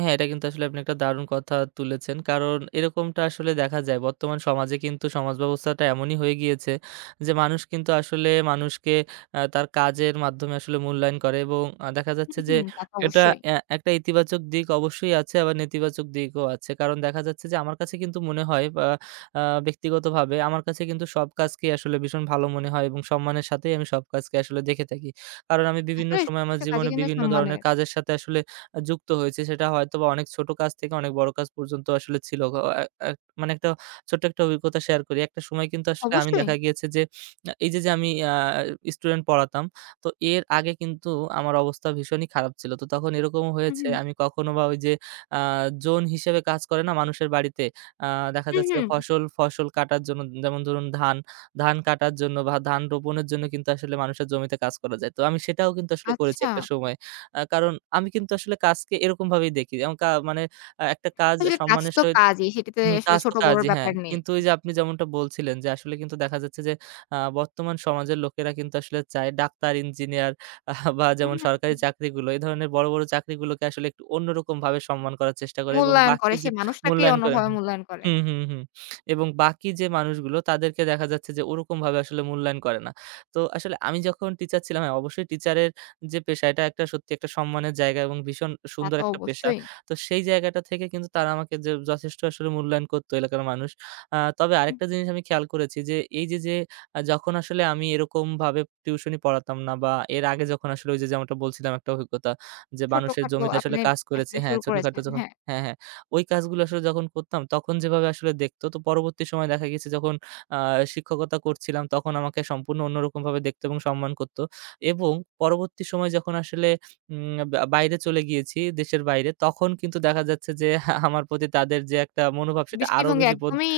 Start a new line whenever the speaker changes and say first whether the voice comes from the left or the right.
right: হ্যাঁ, এটা কিন্তু আসলে আপনি একটা দারুণ কথা তুলেছেন। কারণ এরকমটা আসলে দেখা যায়। বর্তমান সমাজে কিন্তু সমাজব্যবস্থাটা এমনই হয়ে গিয়েছে যে, মানুষ কিন্তু আসলে মানুষকে এ তার কাজের মাধ্যমে আসলে মূল্যায়ন করে এবং আ দেখা
left: হুম,
right: যাচ্ছে যে,
left: হুম। তা তো
right: এটা
left: অবশ্যই।
right: অ্যা একটা ইতিবাচক দিক অবশ্যই আছে। আবার নেতিবাচক দিকও আছে। কারণ দেখা যাচ্ছে যে, আমার কাছে কিন্তু মনে হয় অ্যা ব্যক্তিগতভাবে আমার কাছে কিন্তু সব কাজকেই আসলে ভীষণ ভালো মনে হয় এবং সম্মানের সাথেই আমি সব কাজকে আসলে দেখে থাকি। কারণ আমি বিভিন্ন
left: আসলে
right: সময়ে আমার
left: প্রত্যেকটা কাজই
right: জীবনে
left: কিন্তু
right: বিভিন্ন ধরনের
left: সম্মানের।
right: কাজের সাথে আসলে আ যুক্ত হয়েছি। সেটা হয়তোবা অনেক ছোটো কাজ থেকে অনেক বড়ো কাজ পর্যন্ত আসলে ছিল। এ এ মানে একটা ছোট্ট একটা অভিজ্ঞতা শেয়ার করি। একটা সময় কিন্তু আসলে আমি দেখা
left: অবশ্যই।
right: গিয়েছে যে, আ এই যে, যে, আমি অ্যা স্টুডেন্ট পড়াতাম তো এর আগে কিন্তু আমার অবস্থা ভীষণই খারাপ ছিল। তো তখন এরকমও
left: হুম,
right: হয়েছে
left: হুম।
right: আমি কখনো বা ওই যে, অ্যা জোন হিসেবে কাজ করে না মানুষের বাড়িতে। আ দেখা
left: হুম,
right: যাচ্ছে
left: হুম।
right: ফসল, ফসল কাটার জন্য যেমন ধরুন ধান, ধান কাটার জন্য বা ধান রোপণের জন্য কিন্তু আসলে মানুষের জমিতে কাজ করা যায়। তো আমি সেটাও কিন্তু আসলে করেছি একটা
left: আচ্ছা।
right: সময়। আ কারণ আমি কিন্তু আসলে কাজকে এরকমভাবেই দেখি এবং কা মানে একটা কাজ
left: আসলে কাজ
right: সম্মানের
left: তো
right: সহিত,
left: কাজই। সেটি তো
right: হুম,
left: আসলে
right: কাজ তো
left: ছোট বড়
right: কাজই, হ্যাঁ।
left: ব্যাপার নেই।
right: কিন্তু ওই যে, আপনি যেমনটা বলছিলেন যে, আসলে কিন্তু দেখা যাচ্ছে যে, আ বর্তমান সমাজের লোকেরা কিন্তু আসলে চায় ডাক্তার, ইঞ্জিনিয়ার বা যেমন
left: হুম,
right: সরকারি
left: হুম।
right: চাকরিগুলো। এই ধরনের বড়, বড় চাকরিগুলোকে আসলে একটু অন্যরকমভাবে সম্মান করার চেষ্টা করে এবং
left: মূল্যায়ন করে।
right: বাকি
left: সে
right: যে,
left: মানুষটাকেই
right: মূল্যায়ন করেন
left: অন্যভাবে মূল্যায়ন করে।
right: হুম, হুম, হুম, এবং বাকি যে, মানুষগুলো তাদেরকে দেখা যাচ্ছে যে, ওরকমভাবে আসলে মূল্যায়ন করে না। তো আসলে আমি যখন টিচার ছিলাম, হ্যাঁ। অবশ্যই টিচারের যে, পেশা এটা একটা সত্যি একটা সম্মানের জায়গা এবং ভীষণ
left: তা
right: সুন্দর
left: তো
right: একটা পেশা।
left: অবশ্যই।
right: তো সেই জায়গাটা থেকে কিন্তু তারা আমাকে যে, যথেষ্ট আসলে মূল্যায়ন করতো এলাকার মানুষ। আ তবে
left: হুম।
right: আরেকটা জিনিস আমি খেয়াল করেছি যে, এই যে, যে, যখন আসলে আমি এরকমভাবে টিউশন ই পড়াতাম না বা এর আগে যখন আসলে ওই যে, যেমনটা বলছিলাম একটা অভিজ্ঞতা যে, মানুষের
left: ছোটখাটো
right: জমিতে আসলে
left: আপনি
right: কাজ করেছে
left: আসলে
right: হ্যাঁ,
left: শুরু
right: ছোটোখাটো
left: করেছেন,
right: যখন
left: হ্যাঁ।
right: হ্যাঁ, হ্যাঁ। ওই কাজগুলো আসলে যখন করতাম তখন যেভাবে আসলে দেখত তো পরবর্তী সময়ে দেখা গেছে যখন আ শিক্ষকতা করছিলাম তখন আমাকে সম্পূর্ণ অন্যরকমভাবে দেখতো এবং সম্মান করতো এবং পরবর্তী সময়ে যখন আসলে উম আ বাইরে চলে গিয়েছি দেশের বাইরে তখন কিন্তু দেখা যাচ্ছে যে, আমার প্রতি তাদের যে, একটা মনোভাব সেটা
left: দৃষ্টি
right: আরও
left: ভঙ্গি
right: বেশি বদ
left: একদমই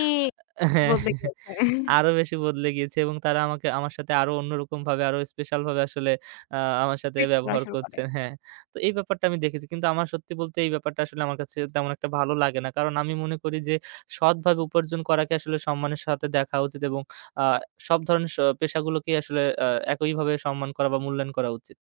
left: বদলে গিয়েছে।
right: আরো বেশি বদলে গিয়েছে এবং তারা আমাকে আমার সাথে আরো অন্যরকমভাবে আরও স্পেশাল ভাবে আসলে আ আমার সাথে
left: ফিট করা
right: ব্যবহার
left: শুরু করে।
right: করছে, হ্যাঁ। তো এই ব্যাপারটা আমি দেখেছি কিন্তু আমার সত্যি বলতে এই ব্যাপারটা আসলে আমার কাছে তেমন একটা ভালো লাগে না। কারণ, আমি মনে করি যে, সৎভাবে উপার্জন করাকে আসলে সম্মানের সাথে দেখা উচিত এবং অ্যা সব ধরনের শো পেশাগুলোকেই আসলে অ্যা একইভাবে সম্মান করা বা মূল্যায়ন করা উচিত।